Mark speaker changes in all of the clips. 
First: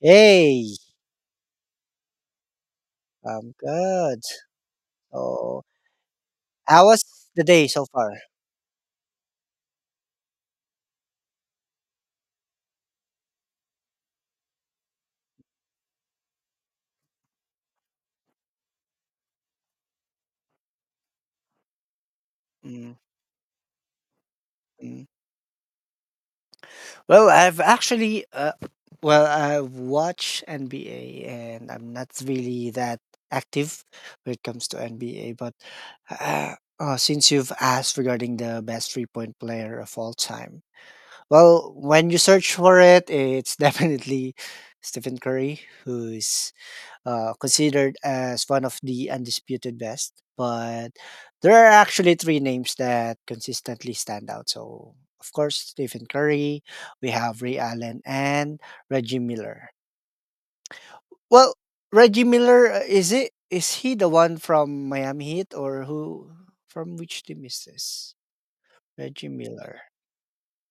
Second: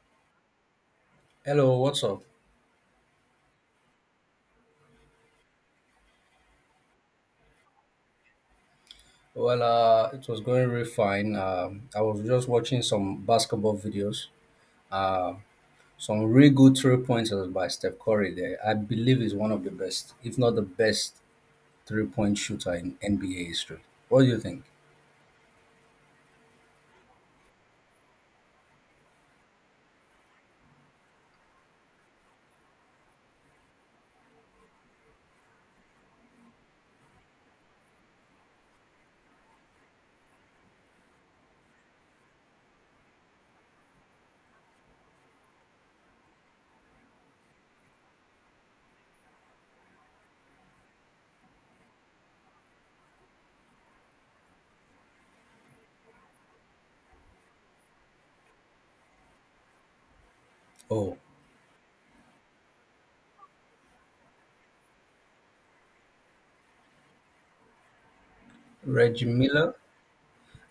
Speaker 1: Hey,
Speaker 2: Hello, what's up?
Speaker 1: I'm good. So, how was the day so far?
Speaker 2: Well, it was going really fine. I was just watching some basketball videos. Uh, some really good three pointers by Steph Curry there. I believe he's one of the best, if not the best, 3-point shooter
Speaker 1: Mm,
Speaker 2: in NBA history. What do you think?
Speaker 1: mm. Well, I've actually, well, I watch NBA, and I'm not really that active when it comes to NBA. But uh, since you've asked regarding the best 3-point player of all time, well, when you search for it, it's definitely Stephen Curry, who's considered as one of the undisputed best. But there are actually three names that consistently stand out. So, of course, Stephen Curry, we have Ray Allen, and Reggie Miller.
Speaker 2: Oh,
Speaker 1: Well, Reggie Miller, is it? Is he the one from Miami Heat or who? From which team is this?
Speaker 2: Reggie
Speaker 1: Reggie
Speaker 2: Miller?
Speaker 1: Miller.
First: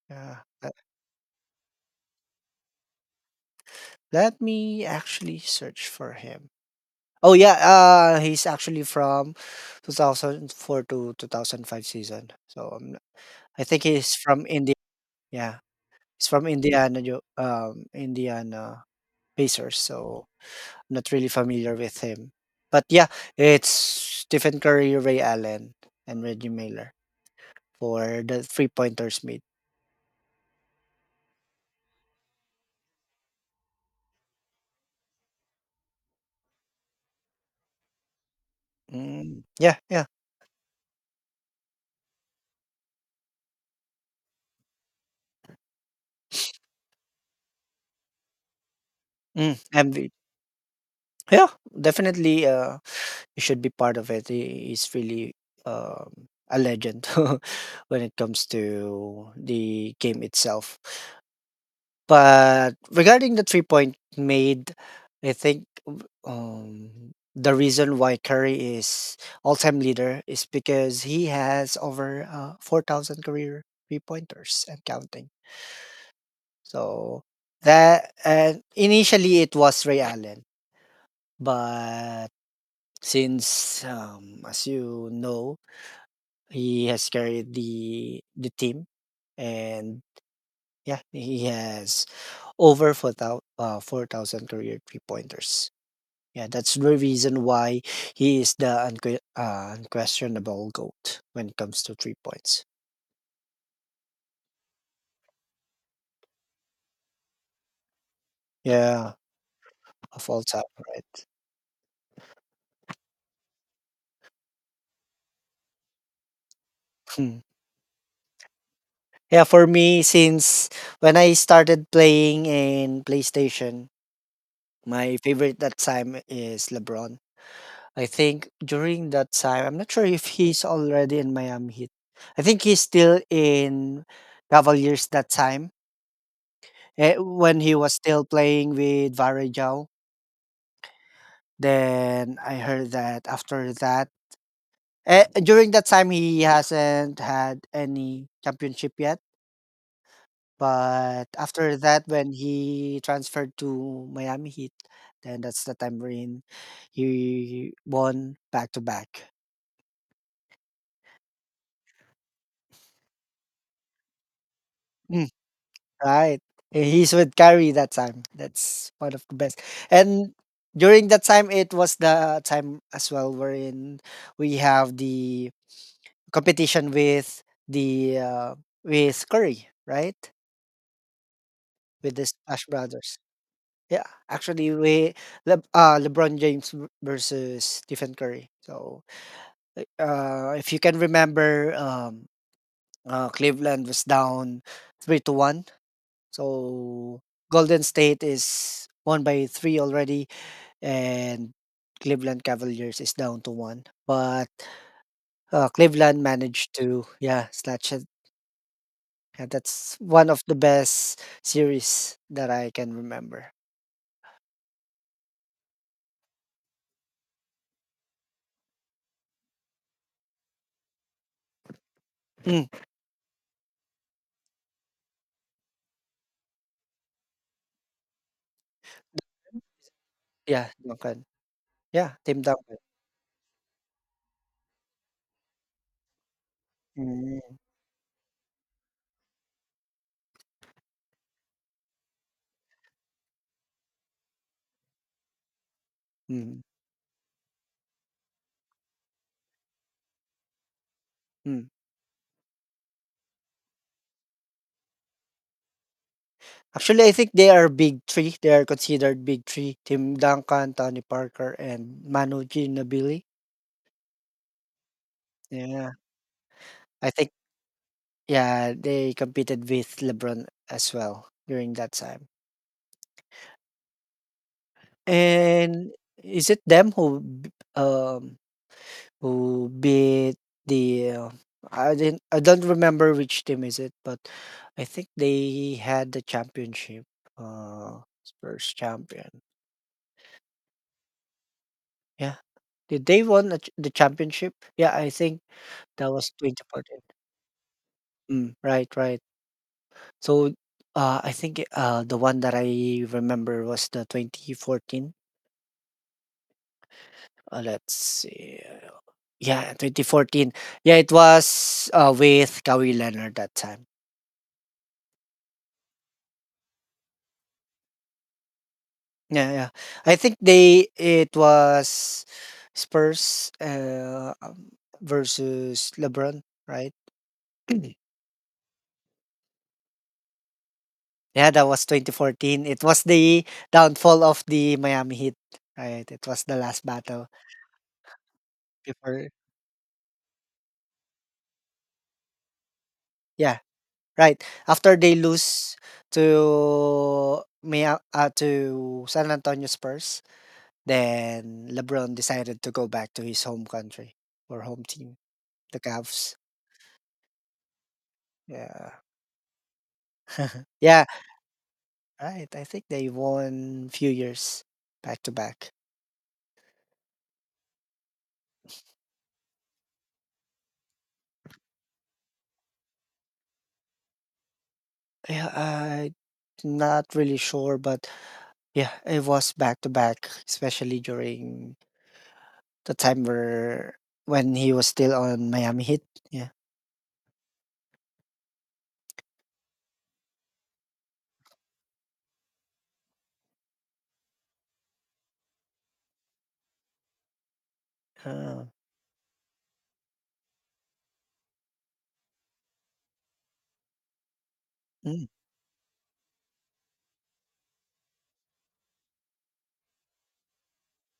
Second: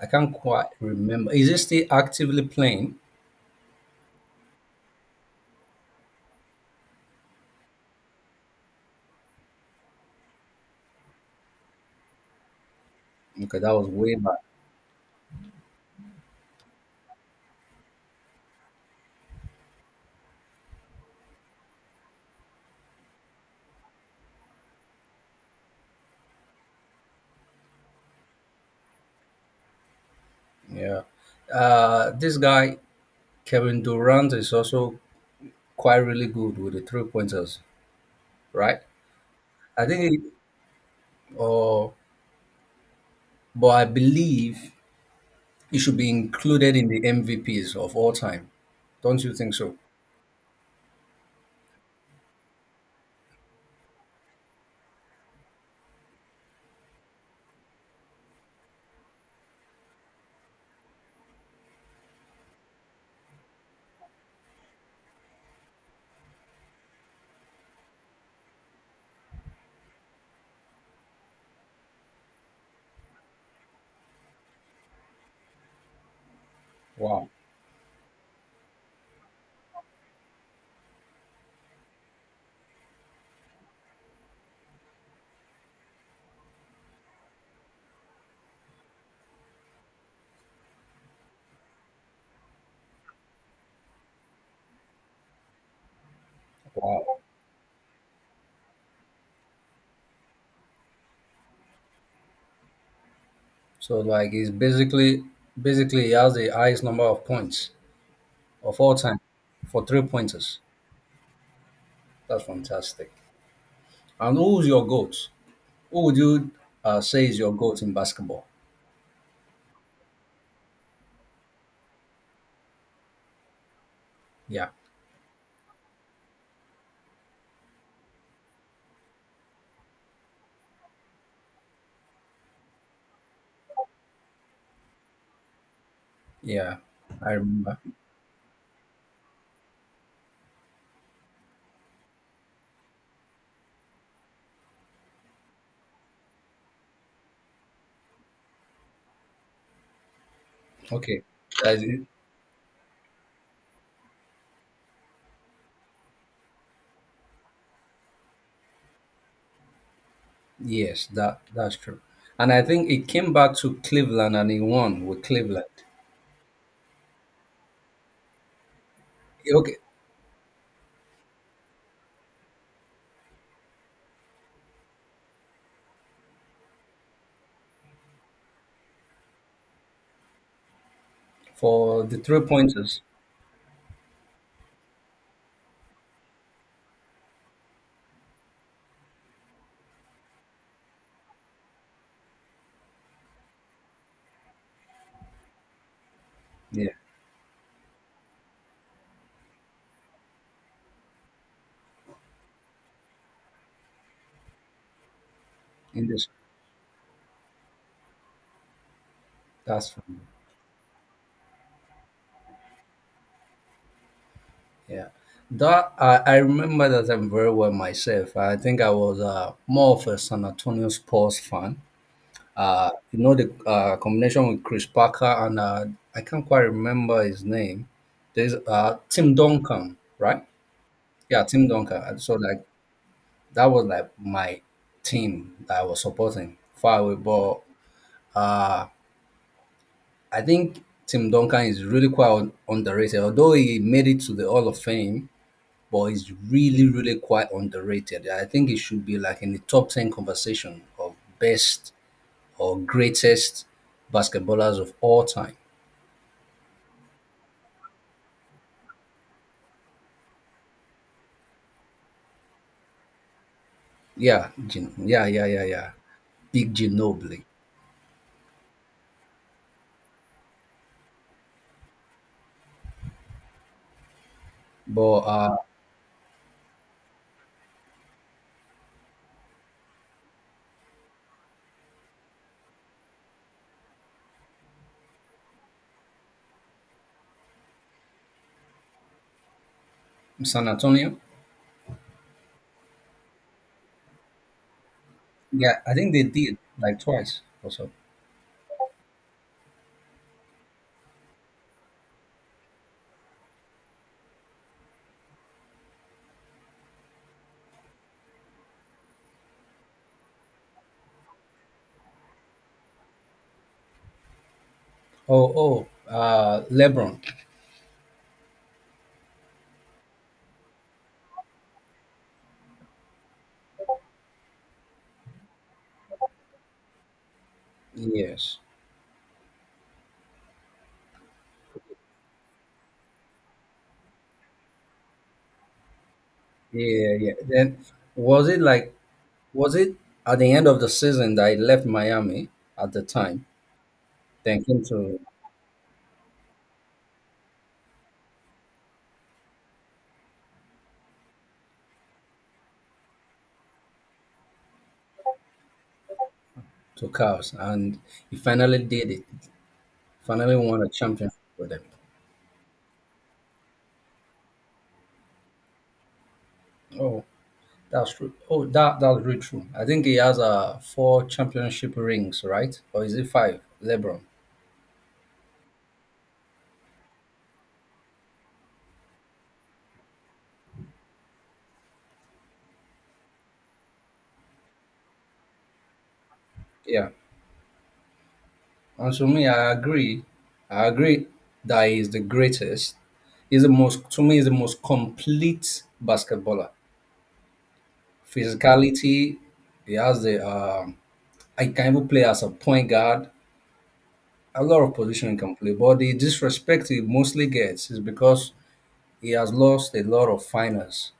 Speaker 2: I can't
Speaker 1: Yeah.
Speaker 2: quite remember. Is he still actively playing?
Speaker 1: Let me actually search for him. Oh yeah, he's actually from 2004 to 2005 season. So
Speaker 2: Okay,
Speaker 1: I
Speaker 2: that
Speaker 1: think
Speaker 2: was
Speaker 1: he's
Speaker 2: way back.
Speaker 1: from India. Yeah, he's from Indiana, Indiana Pacers. So I'm not really familiar with him. But yeah, it's Stephen Curry, Ray Allen, and Reggie Miller for the three pointers mid.
Speaker 2: Yeah. This guy, Kevin Durant, is also quite really good with the three pointers, right?
Speaker 1: Mm, yeah,
Speaker 2: I
Speaker 1: yeah.
Speaker 2: think. Oh, but I believe it should be included in the MVPs of all time. Don't you think
Speaker 1: Mm,
Speaker 2: so?
Speaker 1: MV. Yeah, definitely. You should be part of it. He's really a legend when it comes to the game itself. But regarding the 3-point made, I think the reason why Curry is all time leader is because he has over 4,000 career three pointers and counting. So
Speaker 2: Wow.
Speaker 1: that, and initially it was Ray Allen, but since, as you know, he has carried the team, and yeah, he has over four thousand career three pointers. Yeah, that's the
Speaker 2: Wow.
Speaker 1: reason why he is the unquestionable goat when it comes to 3 points.
Speaker 2: So like he's basically he has the highest number of points of all
Speaker 1: Yeah,
Speaker 2: time for three
Speaker 1: of all
Speaker 2: pointers.
Speaker 1: time, right?
Speaker 2: That's fantastic. And who's your goat? Who would you say is
Speaker 1: Hmm.
Speaker 2: your goat in basketball?
Speaker 1: Yeah, for me, since when I started playing in PlayStation,
Speaker 2: Yeah.
Speaker 1: my favorite that time is LeBron. I think during that time, I'm not sure if he's already in Miami Heat. I think he's still in Cavaliers that time
Speaker 2: Yeah. I
Speaker 1: when he
Speaker 2: remember.
Speaker 1: was still playing with Varejao. Then I heard that after that, during that time, he hasn't had any championship yet.
Speaker 2: Okay.
Speaker 1: But after
Speaker 2: That is-
Speaker 1: that, when he transferred to Miami Heat, then that's the time wherein he won back to back.
Speaker 2: yes, that's true. And I think it came back to Cleveland and he won with Cleveland.
Speaker 1: Right. He's with Kyrie that time. That's one of the best.
Speaker 2: Okay,
Speaker 1: And during that time, it was the time as well wherein we have the competition with the with Curry, right?
Speaker 2: for
Speaker 1: With
Speaker 2: the
Speaker 1: the
Speaker 2: three
Speaker 1: Splash
Speaker 2: pointers.
Speaker 1: Brothers. Yeah, actually, LeBron James versus Stephen Curry. So, if you can remember, Cleveland was down 3-1.
Speaker 2: Yeah,
Speaker 1: So Golden State is won by three already, and Cleveland Cavaliers is down to one. But
Speaker 2: in
Speaker 1: Cleveland
Speaker 2: this
Speaker 1: managed to, yeah, snatch it. And that's
Speaker 2: classroom.
Speaker 1: one of the best series that I can remember.
Speaker 2: Yeah, that I remember that I'm very well myself. I think I was, more of a San Antonio Spurs fan.
Speaker 1: Mm,
Speaker 2: You know the, combination with Chris Parker and, I can't quite remember his name. There's, Tim Duncan, right?
Speaker 1: yeah, Duncan.
Speaker 2: Yeah, Tim Duncan.
Speaker 1: Yeah,
Speaker 2: And so
Speaker 1: Tim
Speaker 2: like
Speaker 1: Duncan.
Speaker 2: that was like my team that I was supporting far away,
Speaker 1: Mm,
Speaker 2: but. Uh, I think Tim Duncan is really quite underrated. Although he made it to the Hall of Fame, but he's
Speaker 1: mm,
Speaker 2: really, really quite underrated. I think he should be like in the top 10 conversation of
Speaker 1: mm.
Speaker 2: best or greatest basketballers of all time.
Speaker 1: Actually, I think they are big three. They are considered big three: Tim Duncan, Tony Parker, and Manu Ginobili.
Speaker 2: Yeah, yeah, yeah, yeah,
Speaker 1: Yeah,
Speaker 2: yeah. Big
Speaker 1: I think
Speaker 2: Ginobili.
Speaker 1: yeah, they competed with LeBron as well during that time.
Speaker 2: But,
Speaker 1: And is it them who um who beat the I don't remember which team is it, but I think they had the championship. Spurs champion.
Speaker 2: San Antonio,
Speaker 1: Yeah. Did they won the championship? Yeah, I think
Speaker 2: yeah, I
Speaker 1: that
Speaker 2: think they
Speaker 1: was
Speaker 2: did
Speaker 1: 2014.
Speaker 2: like twice or so.
Speaker 1: Mm, right, right. So I think the one that I remember was the 2014. Let's see. Yeah, 2014. Yeah, it was with Kawhi Leonard that time.
Speaker 2: Oh, oh, LeBron.
Speaker 1: Yeah, yeah. I think they it was Spurs versus LeBron, right?
Speaker 2: Yes.
Speaker 1: Yeah, that was 2014. It was the downfall of the Miami Heat, right? It was the last
Speaker 2: Yeah, yeah,
Speaker 1: battle
Speaker 2: yeah. Then was it like
Speaker 1: before.
Speaker 2: was it at the end of the season that I left Miami at the time,
Speaker 1: Yeah, right.
Speaker 2: then came
Speaker 1: After they
Speaker 2: to
Speaker 1: lose to to San Antonio Spurs, then LeBron decided to go back to his home country or home team, the Cavs.
Speaker 2: to Cavs, and he finally
Speaker 1: Yeah.
Speaker 2: did it. Finally won a
Speaker 1: Yeah,
Speaker 2: championship with them.
Speaker 1: right. I think they won few years back to back.
Speaker 2: Oh, that's true. Oh, that's really true. I think he has four championship rings, right? Or is it five? LeBron.
Speaker 1: Yeah, I'm not really sure, but yeah, it was back to back, especially during the time where when he was still on Miami Heat. Yeah.
Speaker 2: Yeah. And to me, I agree. I agree that he's the greatest. He's the most to me. He's the most complete basketballer.
Speaker 1: Uh,
Speaker 2: Physicality. He has the I can even play as a point guard. A lot of
Speaker 1: mm,
Speaker 2: position he can play, but the disrespect he mostly gets is because he has lost a lot of finals,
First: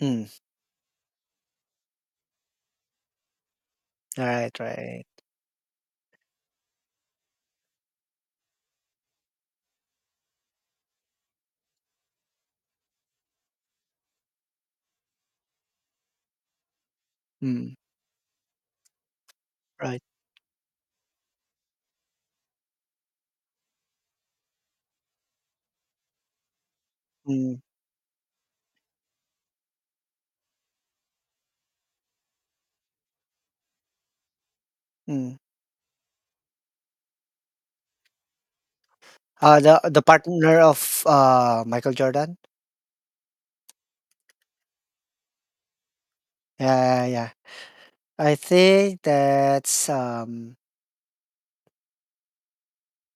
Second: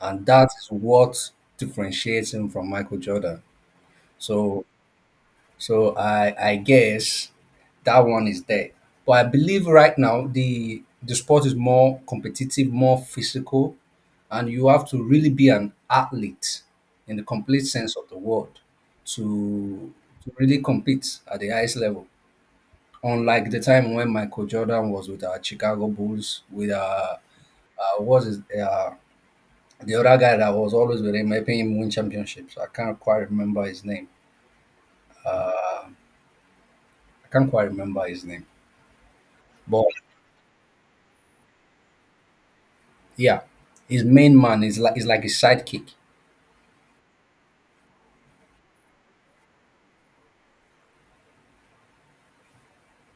Speaker 2: and
Speaker 1: mm.
Speaker 2: that is what differentiates him from Michael Jordan.
Speaker 1: All right,
Speaker 2: So,
Speaker 1: right.
Speaker 2: so, I guess that one is there. But I believe right now the sport is more competitive, more physical, and you have to really be an athlete in the complete
Speaker 1: Mm,
Speaker 2: sense of the word to
Speaker 1: right.
Speaker 2: to really compete at the highest level. Unlike the time when Michael Jordan was with our Chicago Bulls, with
Speaker 1: Mm,
Speaker 2: what's his, the other guy that was always with him, helping him win championships. I can't quite remember his name.
Speaker 1: mm.
Speaker 2: I can't quite remember his name.
Speaker 1: The
Speaker 2: But
Speaker 1: partner of Michael Jordan.
Speaker 2: yeah, his main man is like his sidekick.
Speaker 1: Yeah, yeah. I think that's,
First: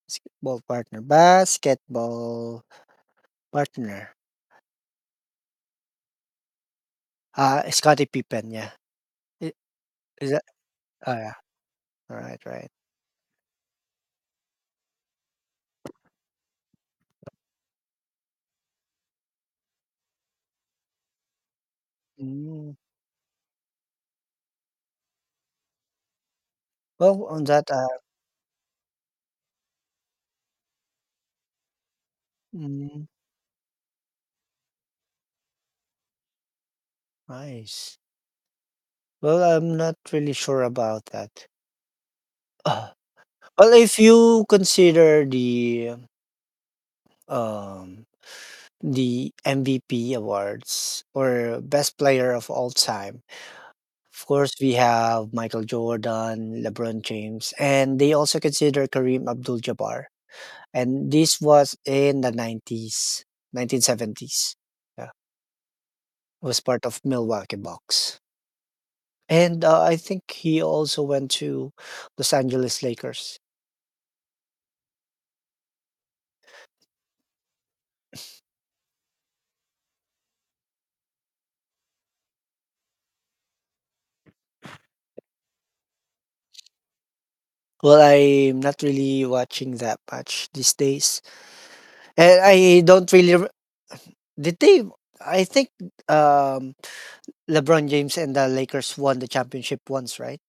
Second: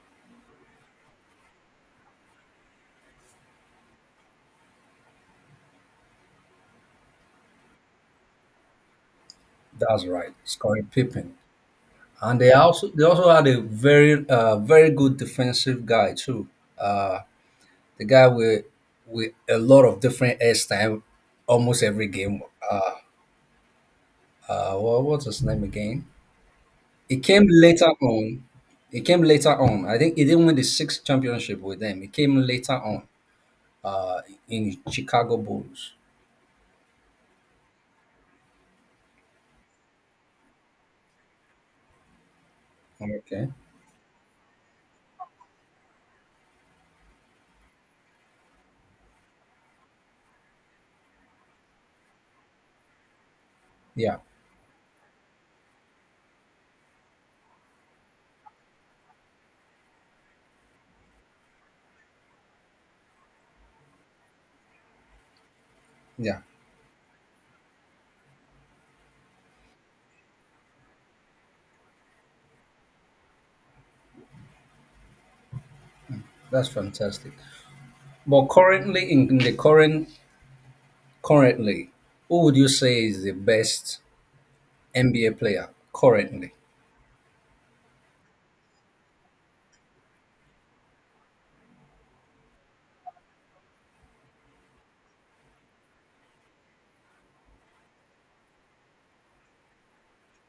Speaker 1: basketball partner basketball partner. Ah, Scottie Pippen, yeah. I
Speaker 2: That's right,
Speaker 1: is that
Speaker 2: Scottie
Speaker 1: oh, yeah.
Speaker 2: Pippen.
Speaker 1: Alright,
Speaker 2: And they
Speaker 1: right. Right.
Speaker 2: also they also had a very, very good defensive guy too. Uh, the guy with a lot of different hairstyle almost every game.
Speaker 1: Mm.
Speaker 2: Uh, what's his name again? It
Speaker 1: Well, on
Speaker 2: came
Speaker 1: that,
Speaker 2: later on. It came later on. I think he didn't win the sixth championship with them. It came later on,
Speaker 1: mm,
Speaker 2: uh, in Chicago Bulls.
Speaker 1: nice. Well, I'm not really sure about that. Uh,
Speaker 2: Okay.
Speaker 1: Well, if you consider um, um, the MVP awards or best player of all time,
Speaker 2: Yeah.
Speaker 1: of course, we have Michael Jordan, LeBron James, and they also consider Kareem Abdul-Jabbar. And this was in the 90s, 1970s. Yeah,
Speaker 2: Yeah.
Speaker 1: was part of Milwaukee Bucks. And I think he also went to Los Angeles Lakers.
Speaker 2: That's fantastic. But currently, in the current, currently, who would you say is the best NBA player currently?
Speaker 1: Well, I'm not really watching that much these days. And I don't really re- did they I think um LeBron James and the Lakers won the championship once, right?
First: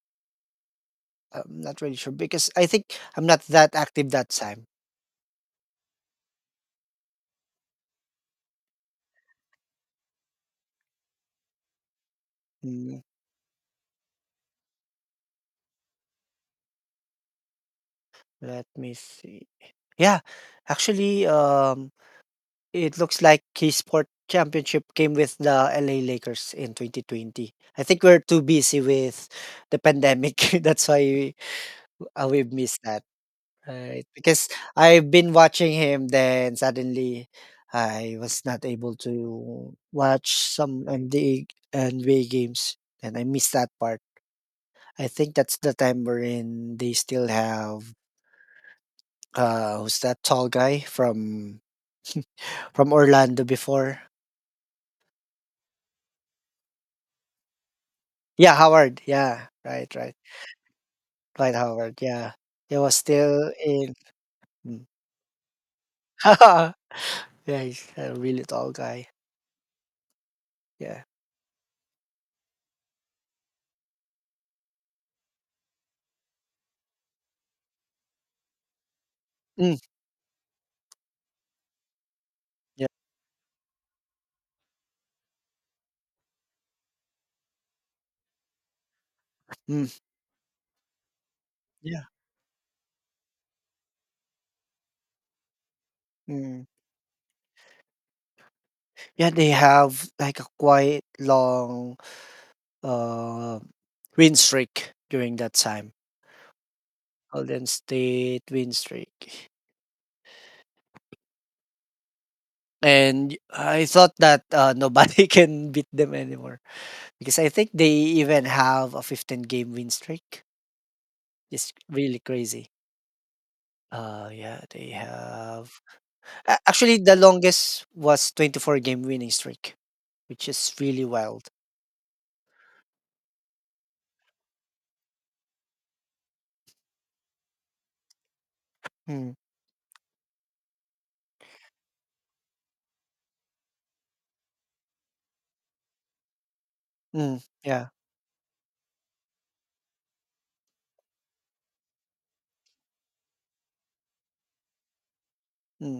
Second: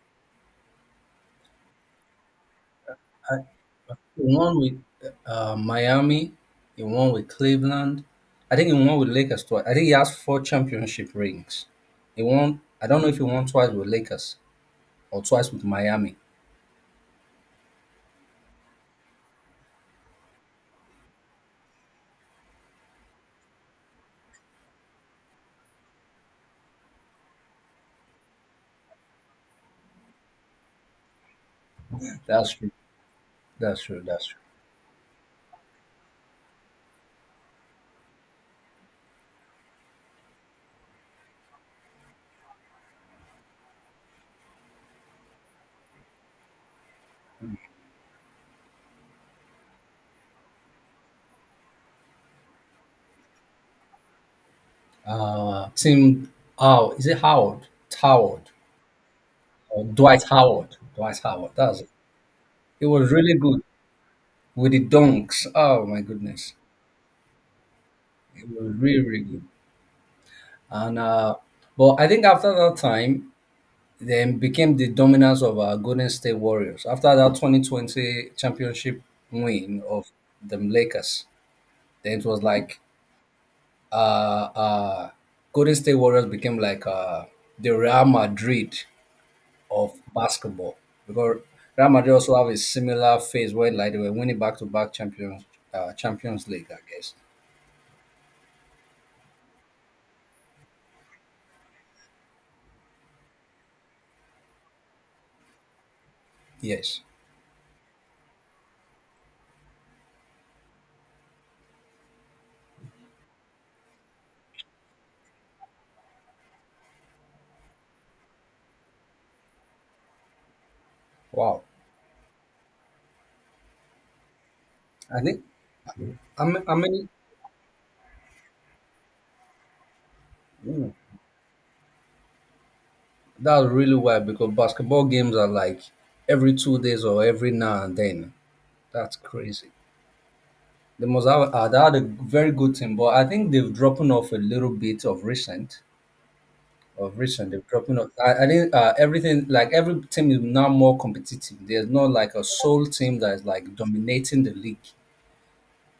Speaker 1: I'm not really sure because I think I'm not that active that
Speaker 2: He won
Speaker 1: time.
Speaker 2: with, Miami. He won with Cleveland. I think he won with Lakers twice. I think he has four championship rings. He won. I
Speaker 1: Mm,
Speaker 2: don't know if he won twice with Lakers or twice with Miami.
Speaker 1: let me see. Yeah, actually, it looks like K-Sport Championship came with the LA Lakers in 2020. I think we're too busy with the pandemic. That's why we, we've
Speaker 2: That's true.
Speaker 1: missed that.
Speaker 2: That's true.
Speaker 1: Right?
Speaker 2: That's true.
Speaker 1: Because I've been watching him, then suddenly I was not able to watch some NBA games, and I missed that part. I think that's the time wherein they still have who's that tall guy from from Orlando before?
Speaker 2: Tim, oh, is it Howard? Howard
Speaker 1: Yeah, Howard. Yeah,
Speaker 2: or
Speaker 1: right, right.
Speaker 2: Dwight Howard? Dwight Howard.
Speaker 1: Right.
Speaker 2: That's it.
Speaker 1: Howard. Yeah, he
Speaker 2: It
Speaker 1: was
Speaker 2: was really
Speaker 1: still
Speaker 2: good
Speaker 1: in.
Speaker 2: with the
Speaker 1: Mm.
Speaker 2: dunks. Oh my goodness,
Speaker 1: Yeah, he's a really
Speaker 2: it
Speaker 1: tall
Speaker 2: was really
Speaker 1: guy.
Speaker 2: really good. And
Speaker 1: Yeah.
Speaker 2: but I think after that time, then became the dominance of, Golden State Warriors. After that 2020 championship
Speaker 1: Mm,
Speaker 2: win of the Lakers, then it was like,
Speaker 1: yeah.
Speaker 2: uh, uh, Golden State Warriors became like, the Real Madrid
Speaker 1: Mm,
Speaker 2: of basketball because Real
Speaker 1: yeah.
Speaker 2: Madrid also have a similar phase where like they were winning back to back Champions
Speaker 1: Mm.
Speaker 2: League, I guess.
Speaker 1: Yeah, they have like a quite long uh win streak during that time.
Speaker 2: Yes.
Speaker 1: Golden State win streak. And I thought that, nobody can beat them anymore because I think they even have a 15 game win streak.
Speaker 2: Wow.
Speaker 1: It's really crazy. Yeah, they
Speaker 2: I think
Speaker 1: have
Speaker 2: I
Speaker 1: actually
Speaker 2: mean
Speaker 1: the longest was 24 game winning streak, which is
Speaker 2: ooh,
Speaker 1: really wild.
Speaker 2: that's really wild because basketball games are like every 2 days or every now and then. That's
Speaker 1: Mm,
Speaker 2: crazy. They must have they had a very good team, but I think they've dropped off a little bit of recent. Of
Speaker 1: mm,
Speaker 2: recent they've
Speaker 1: yeah.
Speaker 2: dropping off. I think, everything like every team is now more competitive. There's not like a sole team that is like dominating the league.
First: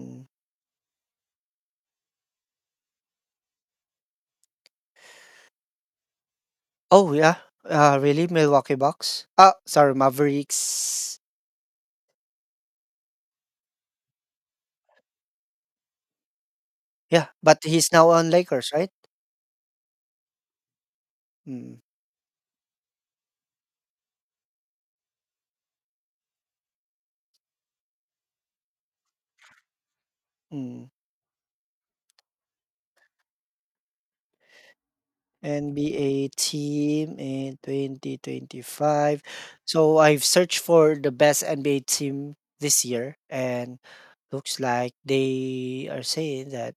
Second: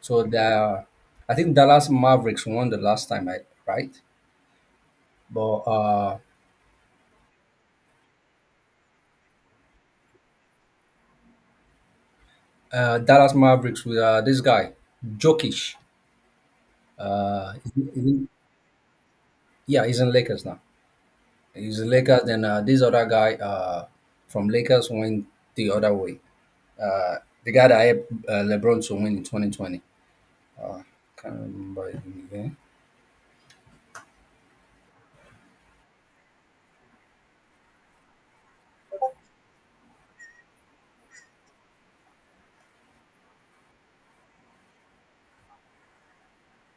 Speaker 2: So I think Dallas Mavericks won the last time, right? But
Speaker 1: Oh yeah. Really? Milwaukee Bucks? Ah, sorry, Mavericks.
Speaker 2: Dallas Mavericks with, this guy Jokic.
Speaker 1: Yeah,
Speaker 2: Uh,
Speaker 1: but
Speaker 2: he's
Speaker 1: he's now
Speaker 2: in-
Speaker 1: on Lakers, right?
Speaker 2: yeah, he's in Lakers now.
Speaker 1: Mm,
Speaker 2: He's in Lakers. Then, this other guy, from Lakers went the other way. Uh, the guy that helped, LeBron to win in 2020.
Speaker 1: mm.
Speaker 2: Can't remember his name.
Speaker 1: NBA team in 2025. So I've searched for the best NBA team this year and looks like they are saying that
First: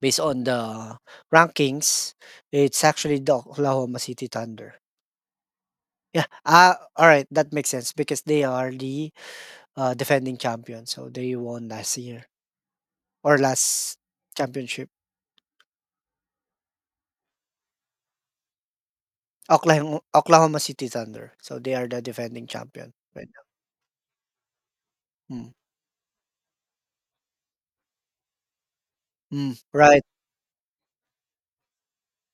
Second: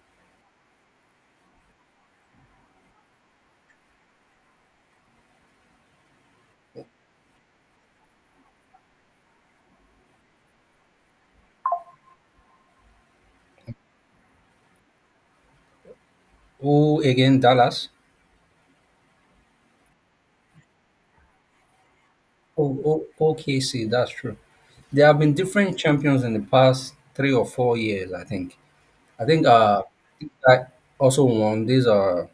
Speaker 1: based on the rankings, it's actually the Oklahoma City Thunder. Yeah. All right, that makes sense because they are the defending champion. So they won last year or last championship.
Speaker 2: Oh, again, Dallas.
Speaker 1: Oklahoma City Thunder. So they are the defending
Speaker 2: Oh,
Speaker 1: champion
Speaker 2: oh,
Speaker 1: right
Speaker 2: OKC, that's true. There have been
Speaker 1: now. Mm.
Speaker 2: different champions in the past 3 or 4 years, I think. I think
Speaker 1: Mm. Right.
Speaker 2: this guy also won. This uh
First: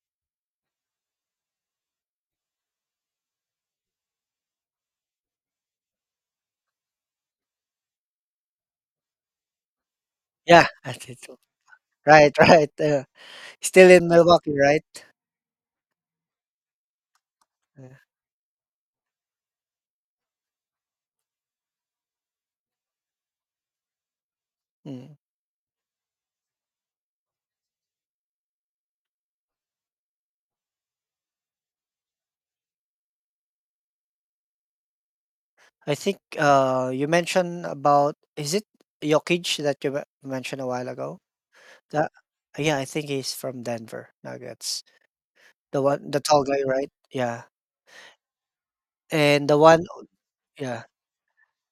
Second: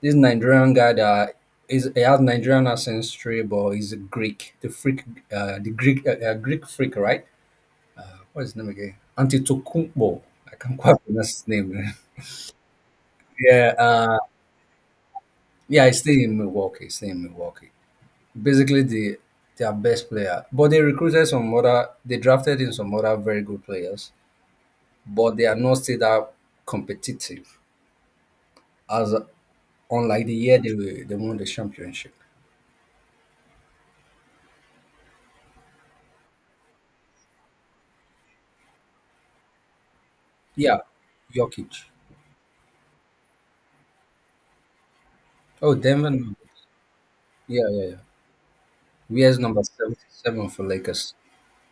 Speaker 2: this Nigerian guy that is he has Nigerian ancestry, but he's a Greek, the freak, the Greek, Greek freak, right? What's his name again? Antetokounmpo. I
Speaker 1: Yeah,
Speaker 2: can't
Speaker 1: I
Speaker 2: quite
Speaker 1: think
Speaker 2: pronounce
Speaker 1: so.
Speaker 2: his name.
Speaker 1: Right, right.
Speaker 2: Yeah,
Speaker 1: Still in Milwaukee, right?
Speaker 2: yeah, he's still in Milwaukee. He's still in Milwaukee.
Speaker 1: Yeah.
Speaker 2: Basically their best player. But they recruited some other, they drafted in some other very good players,
Speaker 1: Mm.
Speaker 2: but they are not still that competitive as unlike the year they were, they won the championship.
Speaker 1: I think you mentioned about is it Jokic that you mentioned a
Speaker 2: Yeah,
Speaker 1: while ago?
Speaker 2: Jokic.
Speaker 1: That yeah, I think he's from Denver Nuggets.
Speaker 2: Oh,
Speaker 1: The
Speaker 2: Denver.
Speaker 1: one, the tall guy,
Speaker 2: Nuggets.
Speaker 1: right? Yeah,
Speaker 2: Yeah, yeah, yeah. Where's
Speaker 1: and the
Speaker 2: number
Speaker 1: one,
Speaker 2: seven, for
Speaker 1: yeah,
Speaker 2: Lakers?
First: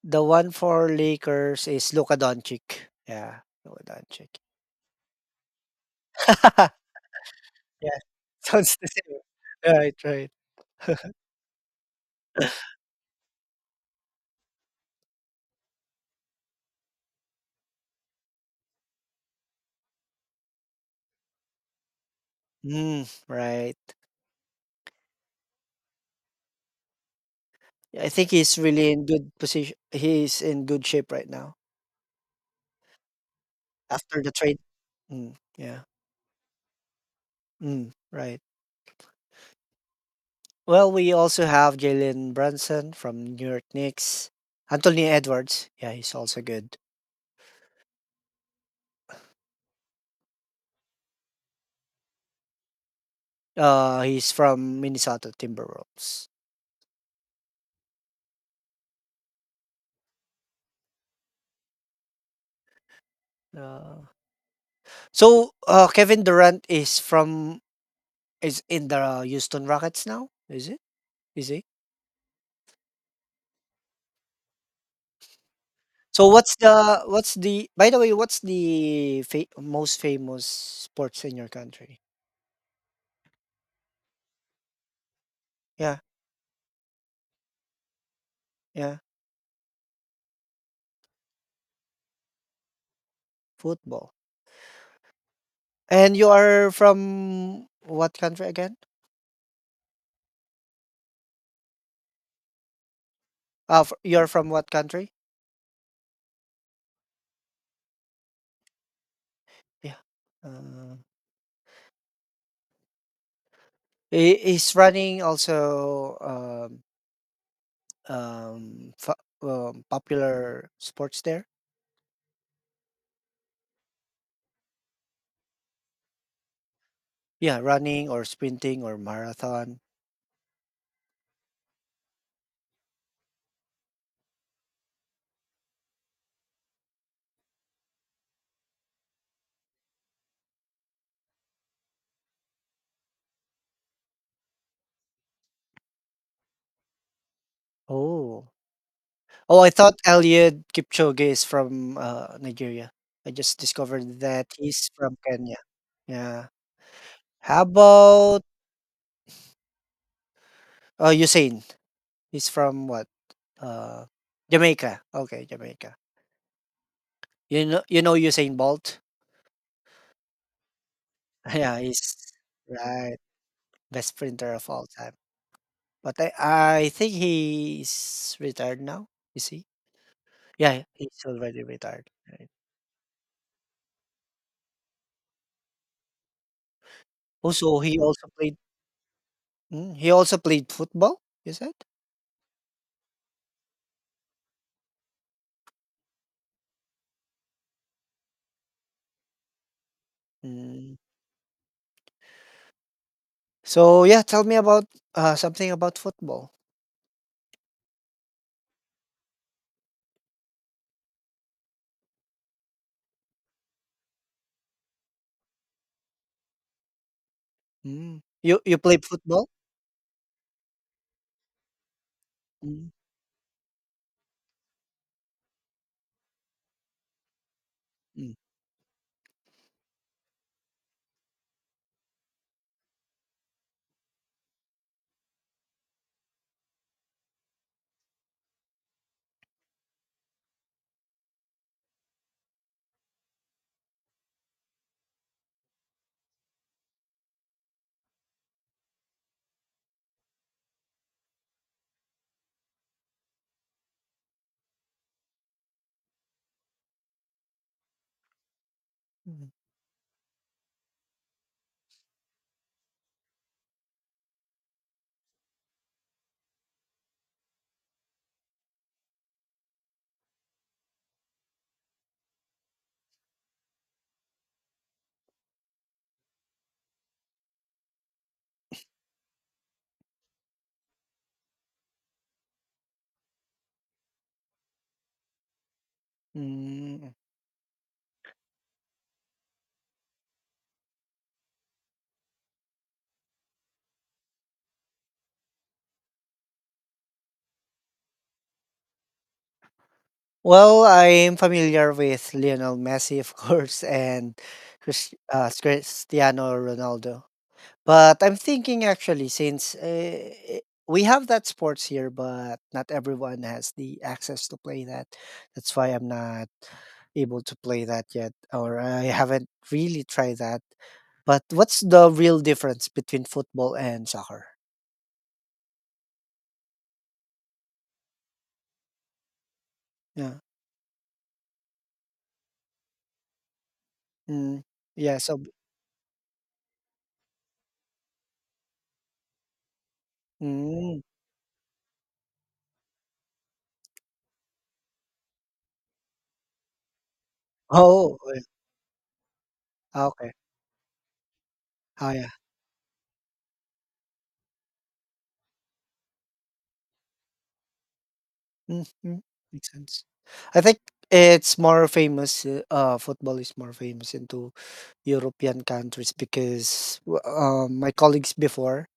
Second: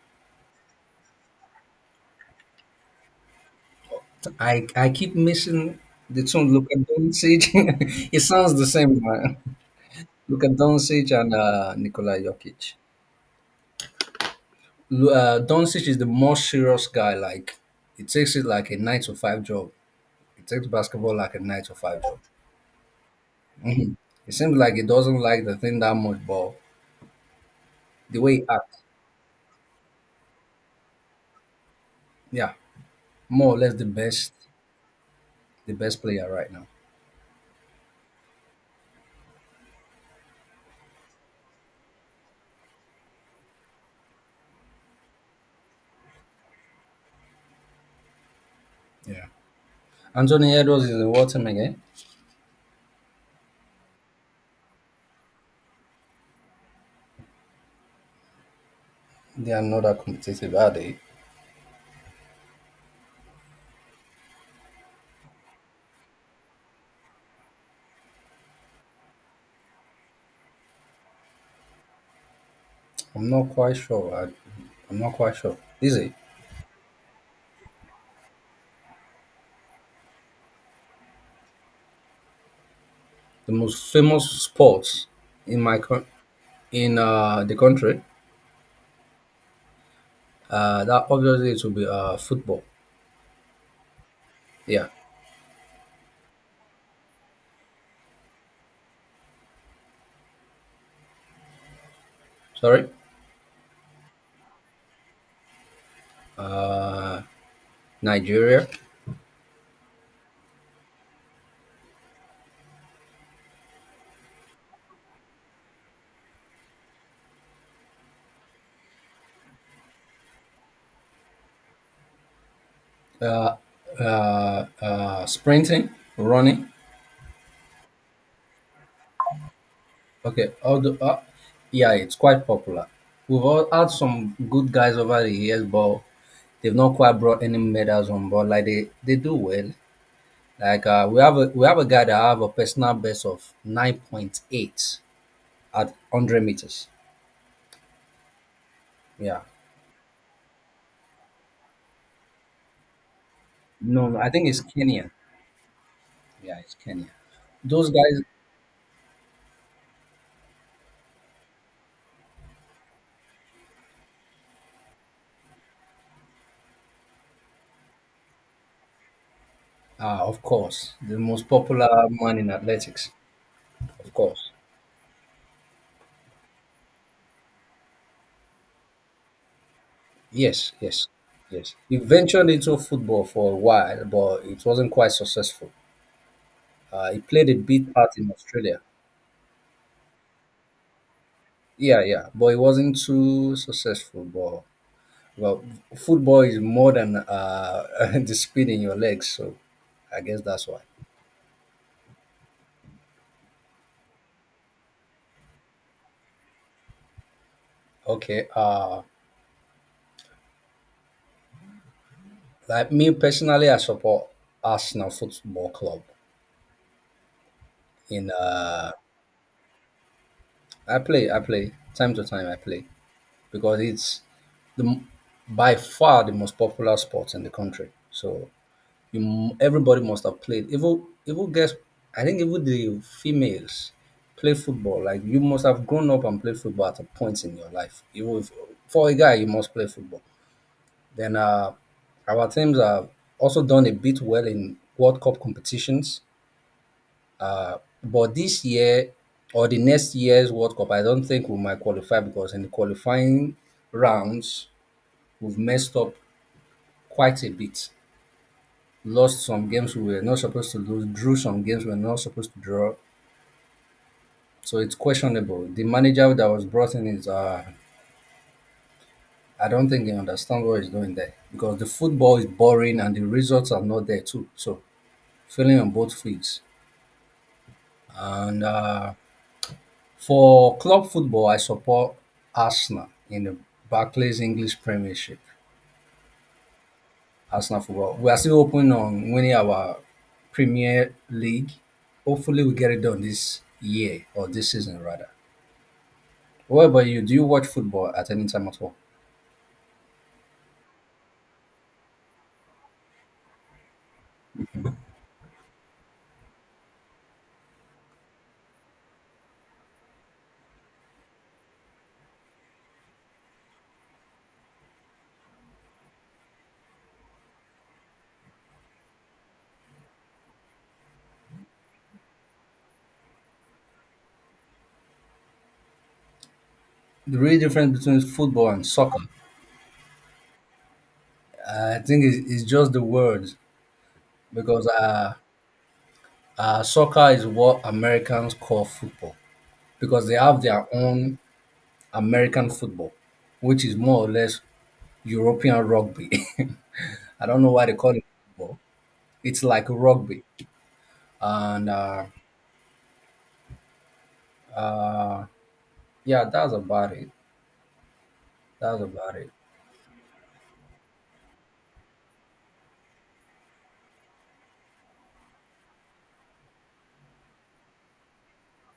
Speaker 1: the one for Lakers is Luka Doncic. Yeah, Luka Doncic.
Speaker 2: I keep missing the two Luka Doncic.
Speaker 1: Yeah,
Speaker 2: It sounds the
Speaker 1: sounds the
Speaker 2: same,
Speaker 1: same.
Speaker 2: man.
Speaker 1: Right, right.
Speaker 2: Luka Doncic and, Nikola Jokic. Doncic is the most serious guy. Like he takes it like a nine to five job. He takes basketball like a nine to five job.
Speaker 1: Mm, right.
Speaker 2: It seems like he doesn't like the thing that much, but
Speaker 1: Yeah, I
Speaker 2: the
Speaker 1: think
Speaker 2: way he
Speaker 1: he's
Speaker 2: acts,
Speaker 1: really in good position. He's in good shape right now
Speaker 2: yeah, more or less
Speaker 1: after the trade. Mm,
Speaker 2: the
Speaker 1: yeah.
Speaker 2: best player right now.
Speaker 1: Mm, right. Well, we also have Jalen Brunson from New York Knicks. Anthony Edwards. Yeah, he's also good.
Speaker 2: Yeah, Anthony Edwards is in what team again?
Speaker 1: He's from Minnesota Timberwolves.
Speaker 2: They are not that competitive, are they?
Speaker 1: Uh, so Kevin Durant is from is in the Houston Rockets now. Is it? Is he?
Speaker 2: I'm not quite sure. I'm not quite sure. Is it
Speaker 1: So what's the by the way what's the most famous sports in your country?
Speaker 2: the most famous sports in
Speaker 1: Yeah,
Speaker 2: in, the country?
Speaker 1: yeah,
Speaker 2: That obviously it will be, football.
Speaker 1: football.
Speaker 2: Yeah,
Speaker 1: And you are from what country again?
Speaker 2: sorry.
Speaker 1: You're from what country?
Speaker 2: uh, Nigeria,
Speaker 1: Yeah. Uh, is running also fa popular sports there?
Speaker 2: uh, sprinting, running.
Speaker 1: Yeah, running or sprinting or marathon.
Speaker 2: Okay, although, yeah, it's quite popular. We've all had some good guys over the years, but they've not quite brought any medals on board. Like they do well. Like, we have a guy that have a personal best of 9.8 at 100 meters.
Speaker 1: Oh.
Speaker 2: Yeah,
Speaker 1: Oh, I thought Eliud Kipchoge is from Nigeria. I just
Speaker 2: no, no,
Speaker 1: discovered
Speaker 2: I
Speaker 1: that
Speaker 2: think it's
Speaker 1: he's
Speaker 2: Kenya.
Speaker 1: from Kenya. Yeah.
Speaker 2: Yeah, it's Kenya.
Speaker 1: How
Speaker 2: Those guys
Speaker 1: about Usain? He's from what? Uh, Jamaica. Okay, Jamaica. You know Usain Bolt.
Speaker 2: are, of course, the most
Speaker 1: Yeah,
Speaker 2: popular
Speaker 1: he's
Speaker 2: man in athletics.
Speaker 1: right, best
Speaker 2: Of course.
Speaker 1: sprinter of all time. But I think he's retired now. Is he?
Speaker 2: Yes,
Speaker 1: Yeah,
Speaker 2: yes,
Speaker 1: he's already
Speaker 2: yes. He
Speaker 1: retired. Right.
Speaker 2: ventured into football for a while, but it wasn't quite successful. He played a
Speaker 1: Also,
Speaker 2: big
Speaker 1: he
Speaker 2: part
Speaker 1: also
Speaker 2: in
Speaker 1: played.
Speaker 2: Australia.
Speaker 1: Mm, he also played football. You said.
Speaker 2: Yeah, yeah, but it wasn't too successful. But well, football is more than, the speed in your legs, so I guess that's why.
Speaker 1: Mm. So yeah, tell me about something about football.
Speaker 2: Okay. Like me personally, I support Arsenal Football Club.
Speaker 1: Mm.
Speaker 2: In
Speaker 1: You played football?
Speaker 2: I play time to time. I play.
Speaker 1: Mm.
Speaker 2: Because it's the by far the most popular sport in the country.
Speaker 1: Mm.
Speaker 2: So everybody must have played. Even guess I think even the females play football. Like you must have grown up and played football at a point in your life. Even if, for a guy, you must play football. Then, our teams have also done a bit well in World Cup competitions. But this year or the next year's World Cup, I don't think we might qualify because in the qualifying rounds, we've messed up quite a bit, lost
Speaker 1: Mm.
Speaker 2: some games we were not supposed to lose, drew some games we were not supposed to draw. So it's questionable. The manager that was brought in is, I don't think he understands what he's doing there because the football is boring and the results are not there too. So failing on both fields. And for club football, I support Arsenal in the Barclays English Premiership.
Speaker 1: Mm.
Speaker 2: Arsenal football. We are still hoping on winning our Premier League. Hopefully, we get it done this year or this season rather. What about you? Do you watch football at any time at all?
Speaker 1: Well, I'm familiar with Lionel Messi, of course, and Cristiano Ronaldo. But I'm thinking actually, since i- we have that sports here, but not everyone has the access to play that. That's why I'm not able to play that yet, or I haven't really tried that. But what's the real difference between football and soccer?
Speaker 2: The real difference between football and soccer,
Speaker 1: Yeah.
Speaker 2: I think, is just the words
Speaker 1: Mm.
Speaker 2: because
Speaker 1: Yeah.
Speaker 2: uh,
Speaker 1: So.
Speaker 2: uh, soccer is what Americans call football because they have their
Speaker 1: Mm.
Speaker 2: own American football, which is more or less European rugby. I don't know why they call
Speaker 1: Oh.
Speaker 2: it football. It's like
Speaker 1: Ah, okay.
Speaker 2: rugby, and
Speaker 1: Ah,
Speaker 2: uh,
Speaker 1: yeah.
Speaker 2: Uh, yeah, that's about it. That's
Speaker 1: Mhm.
Speaker 2: about it.
Speaker 1: Makes sense. I think it's more famous, football is more famous into European countries because my colleagues before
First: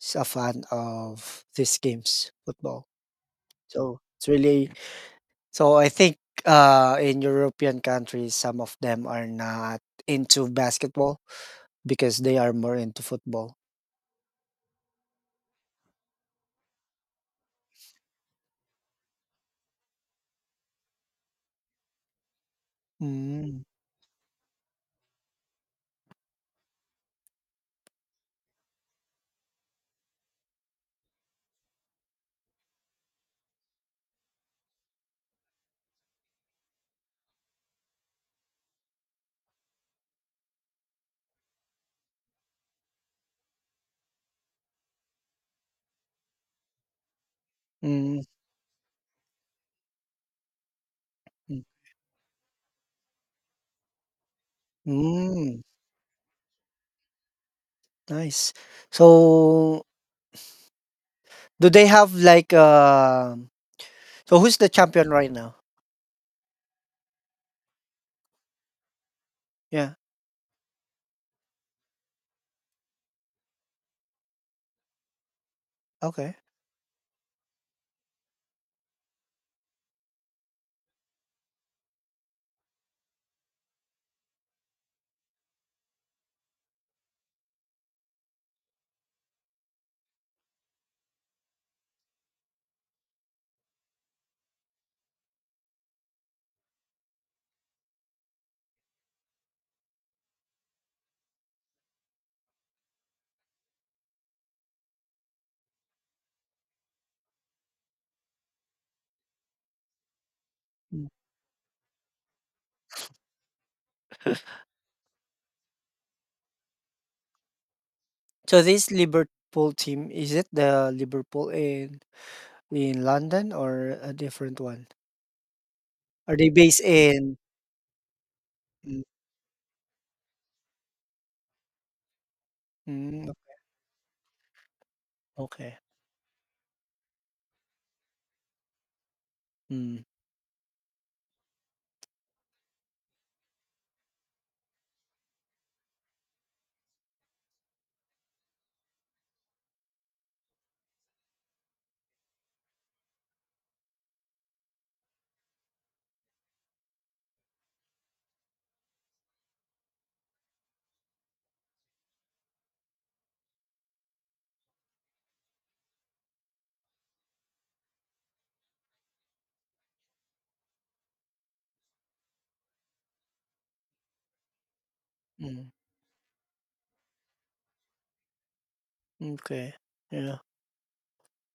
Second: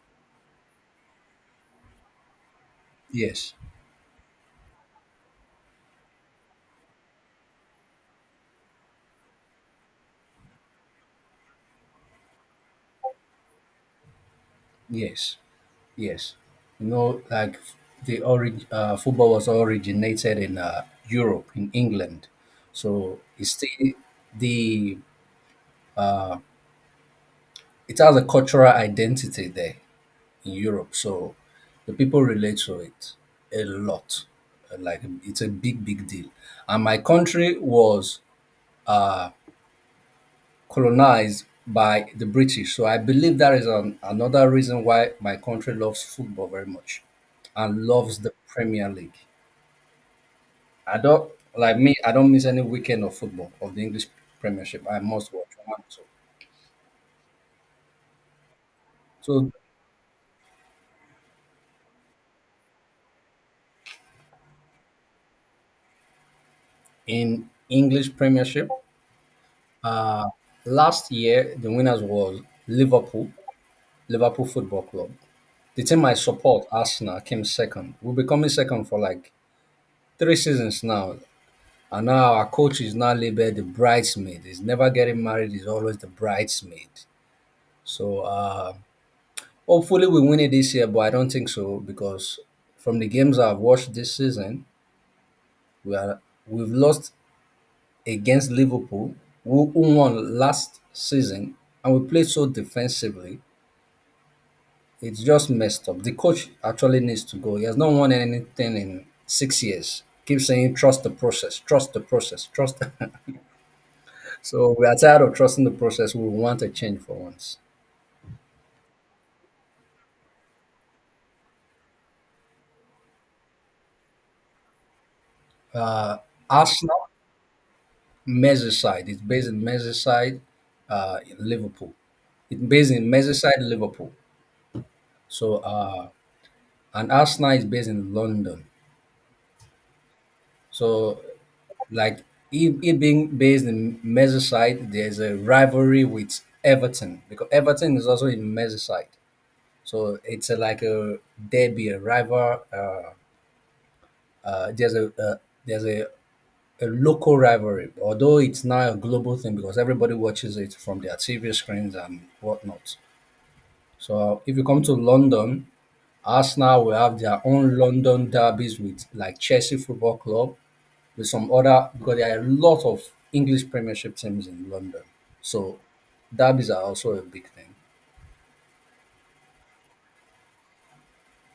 Speaker 1: is a fan of these games, football.
Speaker 2: Yes,
Speaker 1: So it's really so I think in European countries, some of them are not into basketball because they are more into football.
Speaker 2: yes, yes. Like football was originated in Europe, in England. So it's
Speaker 1: Mm.
Speaker 2: still the it has a cultural identity there in Europe. So the people relate to it a lot. Like it's a big, big deal. And my country was uh, colonized by the British. So I believe that is another reason why my country loves football very much and
Speaker 1: Mm.
Speaker 2: loves the Premier League. I don't
Speaker 1: Mm.
Speaker 2: like me. I don't miss any weekend of football of the English Premiership. I must watch.
Speaker 1: Mm.
Speaker 2: I have to.
Speaker 1: Nice.
Speaker 2: So
Speaker 1: So do they have like so who's the champion right now?
Speaker 2: in English Premiership,
Speaker 1: Yeah.
Speaker 2: uh, last year the winners was Liverpool, Liverpool Football Club. The team I
Speaker 1: Okay.
Speaker 2: support, Arsenal, came second. We've been coming second for like three seasons now. And now our coach is now labeled the bridesmaid. He's never getting married, he's always the bridesmaid. So hopefully we win it this year, but I don't think so because from the games I've watched this season, we are we've lost against Liverpool, who won last season, and we played so defensively. It's just messed up. The coach actually needs to go. He has not won anything in 6 years. Keep saying trust
Speaker 1: Mm.
Speaker 2: the process, trust the process, trust. So we are tired of trusting the process. We want a change for once.
Speaker 1: So this Liverpool team, is it the Liverpool in London or a different one? Are they based
Speaker 2: Arsenal,
Speaker 1: in? Mm,
Speaker 2: Merseyside. It's based in Merseyside, in Liverpool. It's based in
Speaker 1: mm,
Speaker 2: Merseyside, Liverpool. So
Speaker 1: okay.
Speaker 2: uh, and Arsenal is based in London.
Speaker 1: Mm,
Speaker 2: So like it being based in Merseyside, there's a rivalry with Everton because Everton is also in Merseyside. So it's a, like a derby, a rival. There's a there's a local rivalry, although it's now a global thing because everybody watches it from their TV screens and whatnot. So if you come to London, Arsenal will have their own London derbies with like Chelsea Football Club, with some other because there are a lot of English Premiership teams in London.
Speaker 1: mm,
Speaker 2: So derbies are also a big thing.
Speaker 1: okay. Yeah.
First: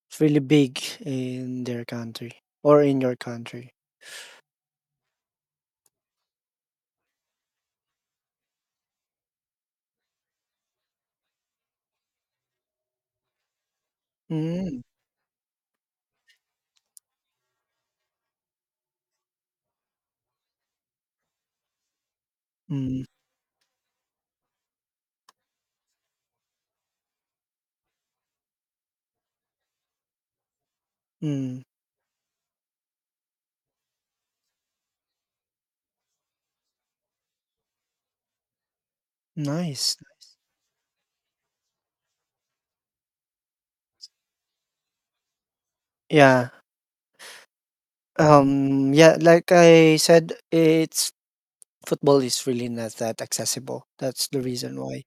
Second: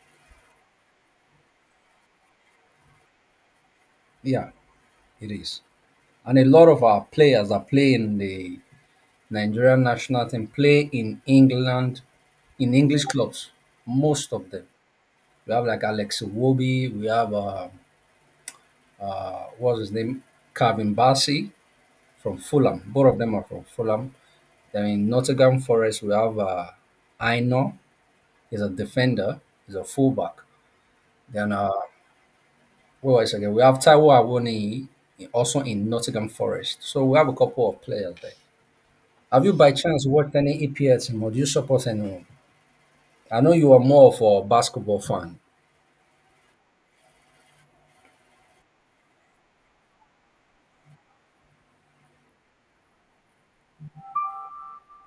Speaker 1: It's really big in their country or in your country.
Speaker 2: Yeah, it is. And a lot of our players that play in the Nigerian national team play in England, in English clubs, most of them.
Speaker 1: Mm,
Speaker 2: We have like Alex Wobi. We have, what's his name? Calvin Bassey from Fulham.
Speaker 1: mm,
Speaker 2: Both of them are from Fulham. Then in Nottingham Forest, we have Aino. He's a defender. He's a fullback. Then,
Speaker 1: mm.
Speaker 2: what was it again? We have Taiwo Awoniyi, also in Nottingham Forest. So we have a couple of players there. Have you by
Speaker 1: Nice.
Speaker 2: chance watched any EPL team or do you support anyone? I know you are more of a basketball fan.
Speaker 1: Yeah. Yeah. Like I said, it's football is really not that accessible. That's the reason why.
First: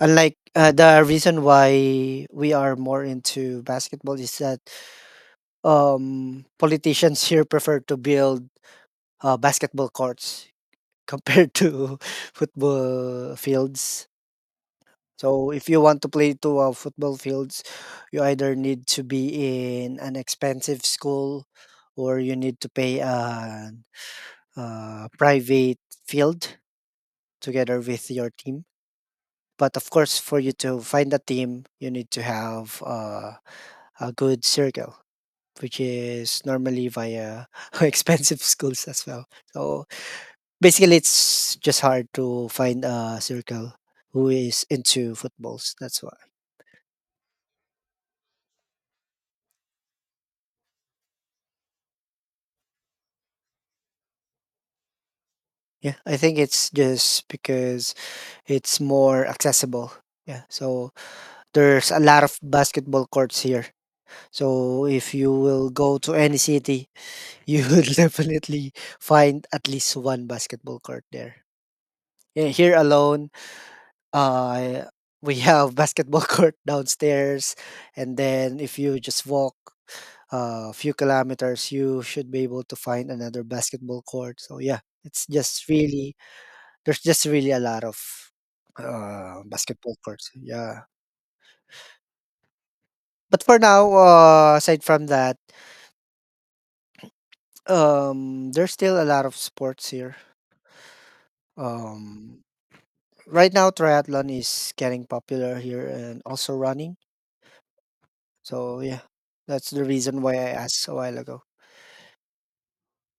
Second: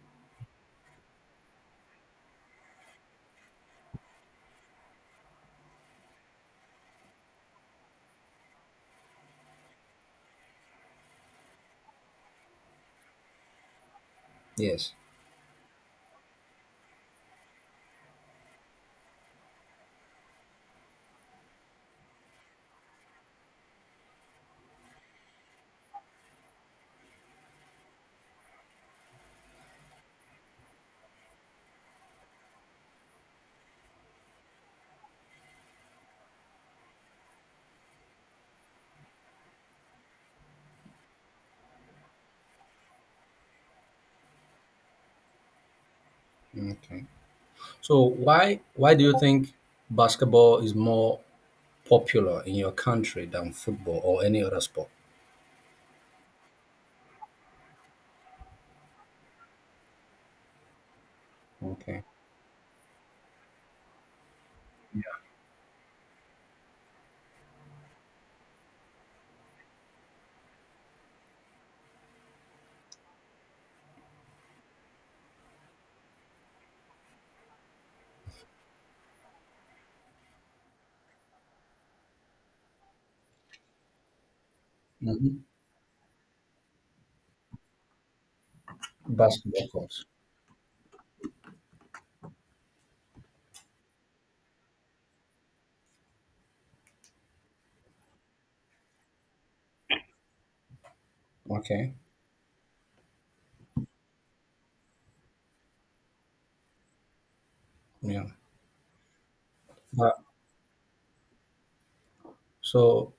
Speaker 1: Unlike the reason why we are more into basketball is that politicians here prefer to build basketball courts compared to football fields.
Speaker 2: Yes.
Speaker 1: So if you want to play to football fields, you either need to be in an expensive school or you need to pay a private field together with your team. But of course, for you to find a team, you need to have a good circle, which is normally via expensive schools as well. So basically, it's just hard to find a circle who is into footballs. That's why.
Speaker 2: Okay. So why do you think basketball is more popular in your country than football or any other sport?
Speaker 1: Yeah, I think it's just because it's more accessible. Yeah, so there's a
Speaker 2: Okay.
Speaker 1: lot of basketball courts here. So if you will go to any city, you will definitely find at least one basketball court there. Yeah, here alone, uh, we have basketball court downstairs, and then if you just walk a few kilometers, you should be able to find another basketball court. So yeah, it's
Speaker 2: Hmm.
Speaker 1: just really there's just really a lot of
Speaker 2: Basketball
Speaker 1: basketball
Speaker 2: courts.
Speaker 1: courts. Yeah, but for now, aside from that, there's still a lot of sports here.
Speaker 2: Okay.
Speaker 1: Um, right now triathlon is getting popular here and also running.
Speaker 2: Yeah.
Speaker 1: So yeah, that's the
Speaker 2: Uh,
Speaker 1: reason why I asked a while ago.
Speaker 2: so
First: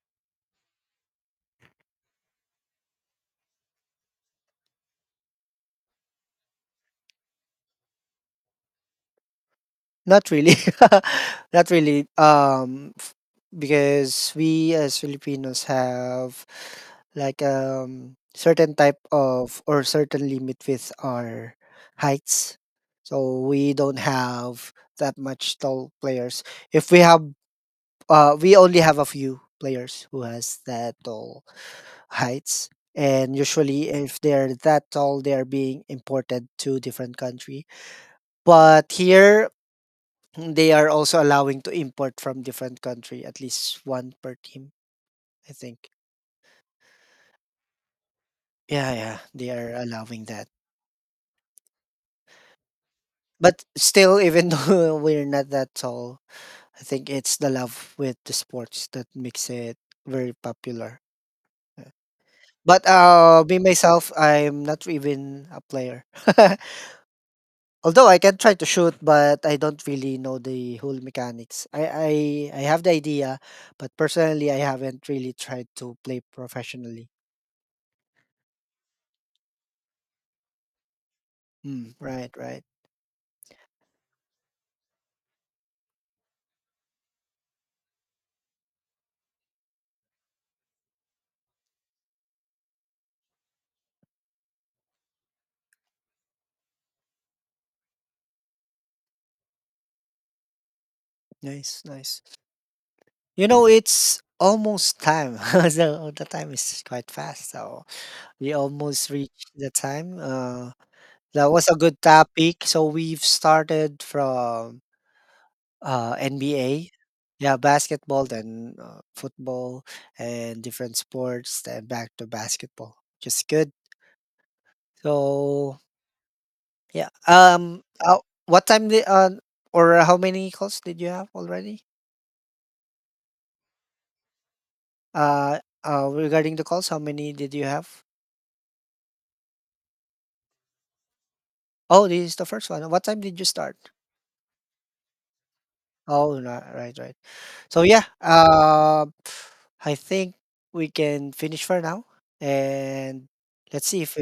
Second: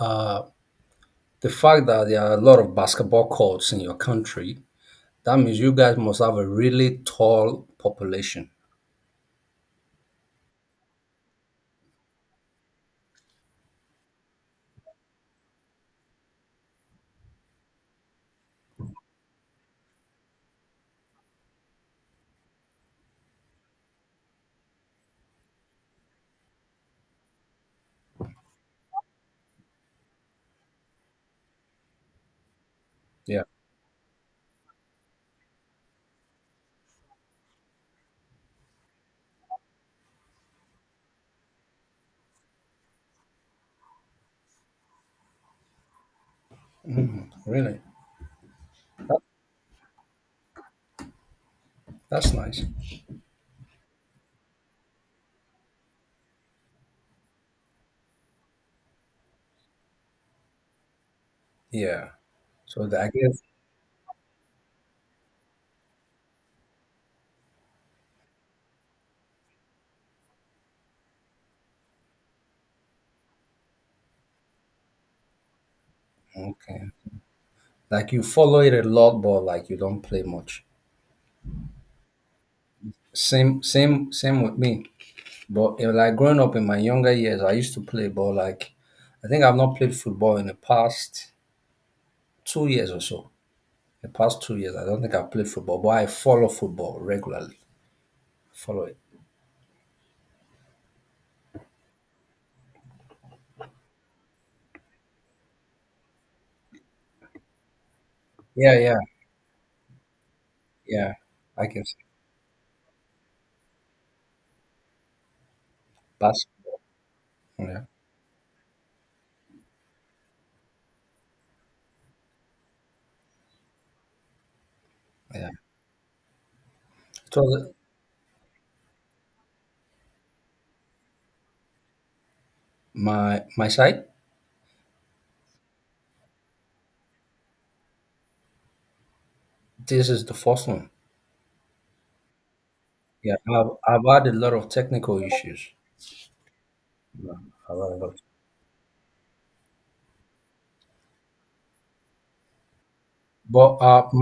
Speaker 2: uh, the fact that there are a lot of basketball courts in your country, that means you guys must have a really tall population.
Speaker 1: Not really, not really. Because we as Filipinos have like certain type of or certain limit with our heights. So we don't have that much tall players. If we have, we only have a few players who has that tall heights, and
Speaker 2: Yeah.
Speaker 1: usually if they're that tall they are being imported to different country, but here they are also allowing to import from different country at least one per team, I think.
Speaker 2: Really.
Speaker 1: Yeah, yeah,
Speaker 2: That,
Speaker 1: they are allowing that,
Speaker 2: that's nice.
Speaker 1: but still even though we're not that tall, I think it's the love with the sports that makes it very popular. Yeah.
Speaker 2: Yeah.
Speaker 1: But
Speaker 2: So the, I guess
Speaker 1: me myself, I'm not even a player. Although I can try to shoot, but I don't really know the whole mechanics. I have the idea, but personally, I haven't really tried to play
Speaker 2: okay.
Speaker 1: professionally.
Speaker 2: Like you follow it a lot, but like you don't play much.
Speaker 1: Mm, right, right.
Speaker 2: Same, same, same with me. But like growing up in my younger years, I used to play, but like I think I've not played football in the past 2 years or so. The past 2 years, I don't think I've played football, but I follow football regularly. Follow it.
Speaker 1: Nice, nice. You know, it's almost time. So oh, the time is quite fast. So we
Speaker 2: Yeah, yeah,
Speaker 1: almost reached the time.
Speaker 2: yeah.
Speaker 1: That
Speaker 2: I
Speaker 1: was a
Speaker 2: can see
Speaker 1: good topic. So we've started from
Speaker 2: basketball.
Speaker 1: NBA. Yeah,
Speaker 2: Yeah,
Speaker 1: basketball, then football and different sports, then back to basketball. Just good.
Speaker 2: yeah.
Speaker 1: So yeah.
Speaker 2: So,
Speaker 1: What time did or how many calls did you have already?
Speaker 2: my side,
Speaker 1: Uh, Regarding the calls, how many did you have?
Speaker 2: this is the first one.
Speaker 1: Oh, this is the first one. What time did
Speaker 2: Yeah,
Speaker 1: you
Speaker 2: I've
Speaker 1: start?
Speaker 2: I've had a lot of technical issues.
Speaker 1: Oh, no, right, right.
Speaker 2: Yeah, I've
Speaker 1: So
Speaker 2: had a
Speaker 1: yeah.
Speaker 2: lot.
Speaker 1: I think we can finish for now, and
Speaker 2: But
Speaker 1: let's see if we